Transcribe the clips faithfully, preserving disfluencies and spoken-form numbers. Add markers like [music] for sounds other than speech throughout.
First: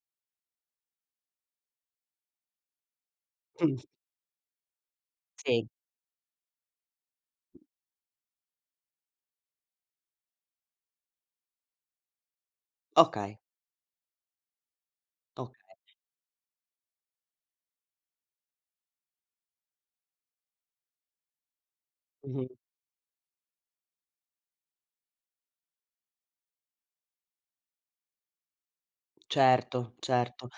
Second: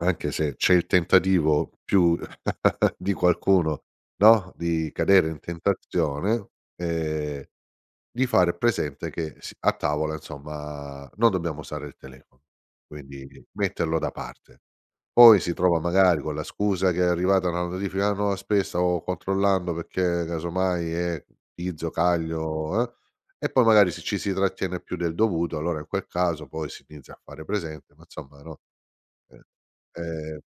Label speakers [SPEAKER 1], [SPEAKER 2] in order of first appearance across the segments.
[SPEAKER 1] Anche se c'è il tentativo più [chuckles] di qualcuno,
[SPEAKER 2] Mh.
[SPEAKER 1] no, di cadere in
[SPEAKER 2] Sì.
[SPEAKER 1] tentazione, ehm, di fare presente che s a tavola insomma non dobbiamo usare il telefono, quindi
[SPEAKER 2] Okay.
[SPEAKER 1] metterlo da parte. Poi si trova
[SPEAKER 2] Okay.
[SPEAKER 1] magari con la scusa che è arrivata una notifica nuova, spes "Stavo controllando perché casomai è Tizio,
[SPEAKER 2] Mh-mh.
[SPEAKER 1] caglio", eh, e poi magari, se ci si trattiene più del dovuto, allora in quel caso poi si inizia a fare presente: "Ma insomma" no. Eh.
[SPEAKER 2] Certo,
[SPEAKER 1] E
[SPEAKER 2] certo.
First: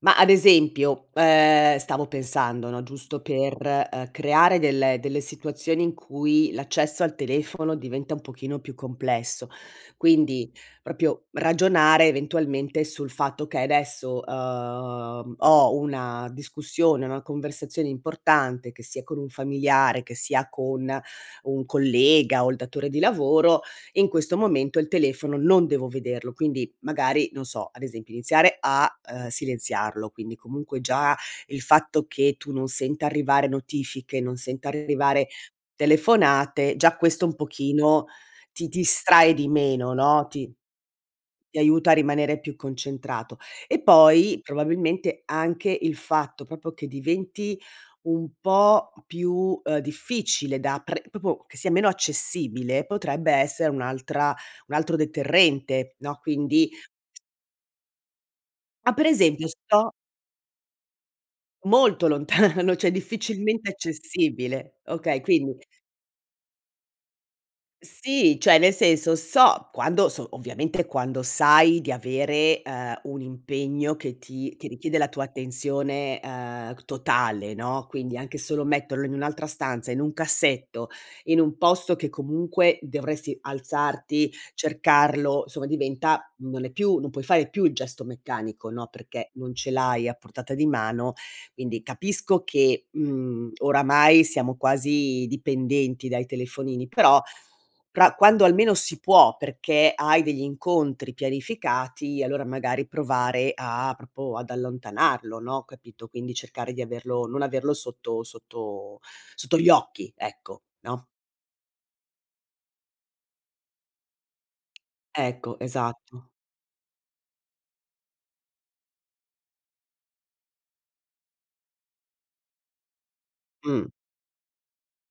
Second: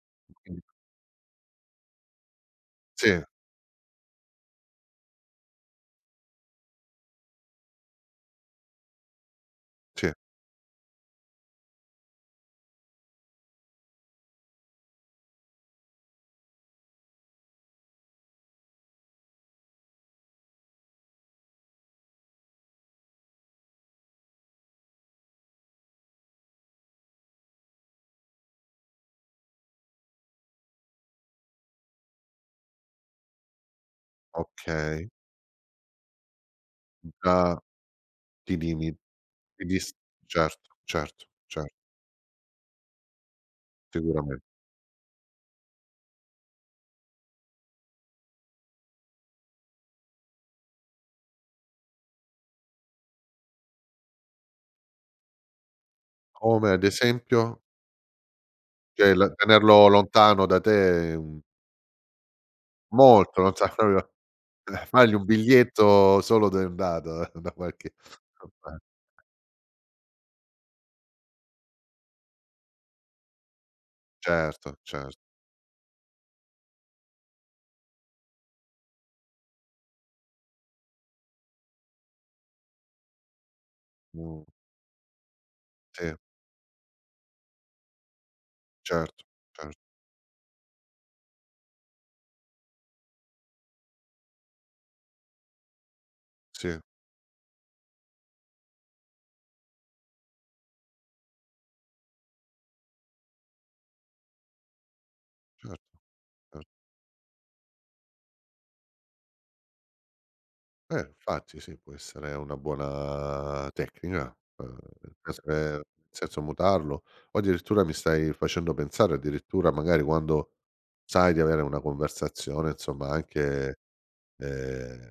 [SPEAKER 2] Ma ad esempio, ehm, stavo pensando, no,
[SPEAKER 1] Sì.
[SPEAKER 2] giusto per, uhm, creare delle delle situazioni in cui l'accesso al telefono diventa un pochino più complesso,
[SPEAKER 1] Sì.
[SPEAKER 2] quindi propio ragionare eventualmente sul fatto che edesso, uhm, ho una discussione, una conversazione importante, che sia con un familiare, che sia con un collega o il datore di lavoro, in questo momento il telefono non devo vederlo. Quindi magari, non so, ad esempio iniziare a, uhm, silenziarlo, quindi comunque già il fatto che tu non senta arrivare notifiche, non senta
[SPEAKER 1] Okay.
[SPEAKER 2] arrivare telefonate, già
[SPEAKER 1] Ti
[SPEAKER 2] questo un
[SPEAKER 1] da
[SPEAKER 2] pochino
[SPEAKER 1] ti
[SPEAKER 2] ti
[SPEAKER 1] limi
[SPEAKER 2] distrae di
[SPEAKER 1] ti dis
[SPEAKER 2] meno, no, ti
[SPEAKER 1] certo certo
[SPEAKER 2] ti
[SPEAKER 1] cer
[SPEAKER 2] aiuta a rimanere più concentrato. E poi
[SPEAKER 1] Sicurame
[SPEAKER 2] probabilmente anche il fatto propo che diventi un po' più, uhm, difficile da pre popo che sia meno accessibile, potrebbe essere un'altra un altro deterrente, no. Quindi
[SPEAKER 1] Come ad esempio?
[SPEAKER 2] Ma per
[SPEAKER 1] ceh, il
[SPEAKER 2] esempio
[SPEAKER 1] tenerlo
[SPEAKER 2] sto
[SPEAKER 1] lontano da te è un
[SPEAKER 2] Molto lontano, ceh
[SPEAKER 1] Molto, non sa
[SPEAKER 2] difficilmente
[SPEAKER 1] propio
[SPEAKER 2] accessibile.
[SPEAKER 1] [chuckles] fagli
[SPEAKER 2] Okay,
[SPEAKER 1] un
[SPEAKER 2] quindi
[SPEAKER 1] biglietto solo de un dado [chuckles] da qualche
[SPEAKER 2] Sì, cioè nel senso
[SPEAKER 1] [unintelligible]
[SPEAKER 2] so quando so ovviamente quando sai di avere, uhm, un impegno che ti che
[SPEAKER 1] Certo,
[SPEAKER 2] richiede la
[SPEAKER 1] cer
[SPEAKER 2] tua attenzione, uhm, totale, no, quindi anche solo metterlo in un'altra stanza, in un cassetto, in un posto che comunque dovresti alzarti,
[SPEAKER 1] No.
[SPEAKER 2] cercarlo, insomma
[SPEAKER 1] Sì.
[SPEAKER 2] diventa non è più non puoi fare più il gesto meccanico, no,
[SPEAKER 1] Certo,
[SPEAKER 2] perché non ce
[SPEAKER 1] cer
[SPEAKER 2] l'hai a portata di mano. Quindi capisco che, mhmm, oramai siamo quasi dipendenti dai
[SPEAKER 1] Sì.
[SPEAKER 2] telefonini, però però quando almeno si può perché hai degli incontri pianificati, allora magari provare a propo ad allontanarlo, no,
[SPEAKER 1] Certo,
[SPEAKER 2] capito, quindi
[SPEAKER 1] cer
[SPEAKER 2] cercare di averlo non averlo sotto sotto sotto gli occhi, ecco, no?
[SPEAKER 1] Eh infatti sì, può essere una buona tecnica, uhm,
[SPEAKER 2] Ecco,
[SPEAKER 1] [unintelligible]
[SPEAKER 2] esatto.
[SPEAKER 1] senza mutarlo, o addirittura mi stai facendo pensare addirittura magari quando sai di avere una conversazione insomma, anche,
[SPEAKER 2] Mh.
[SPEAKER 1] ehm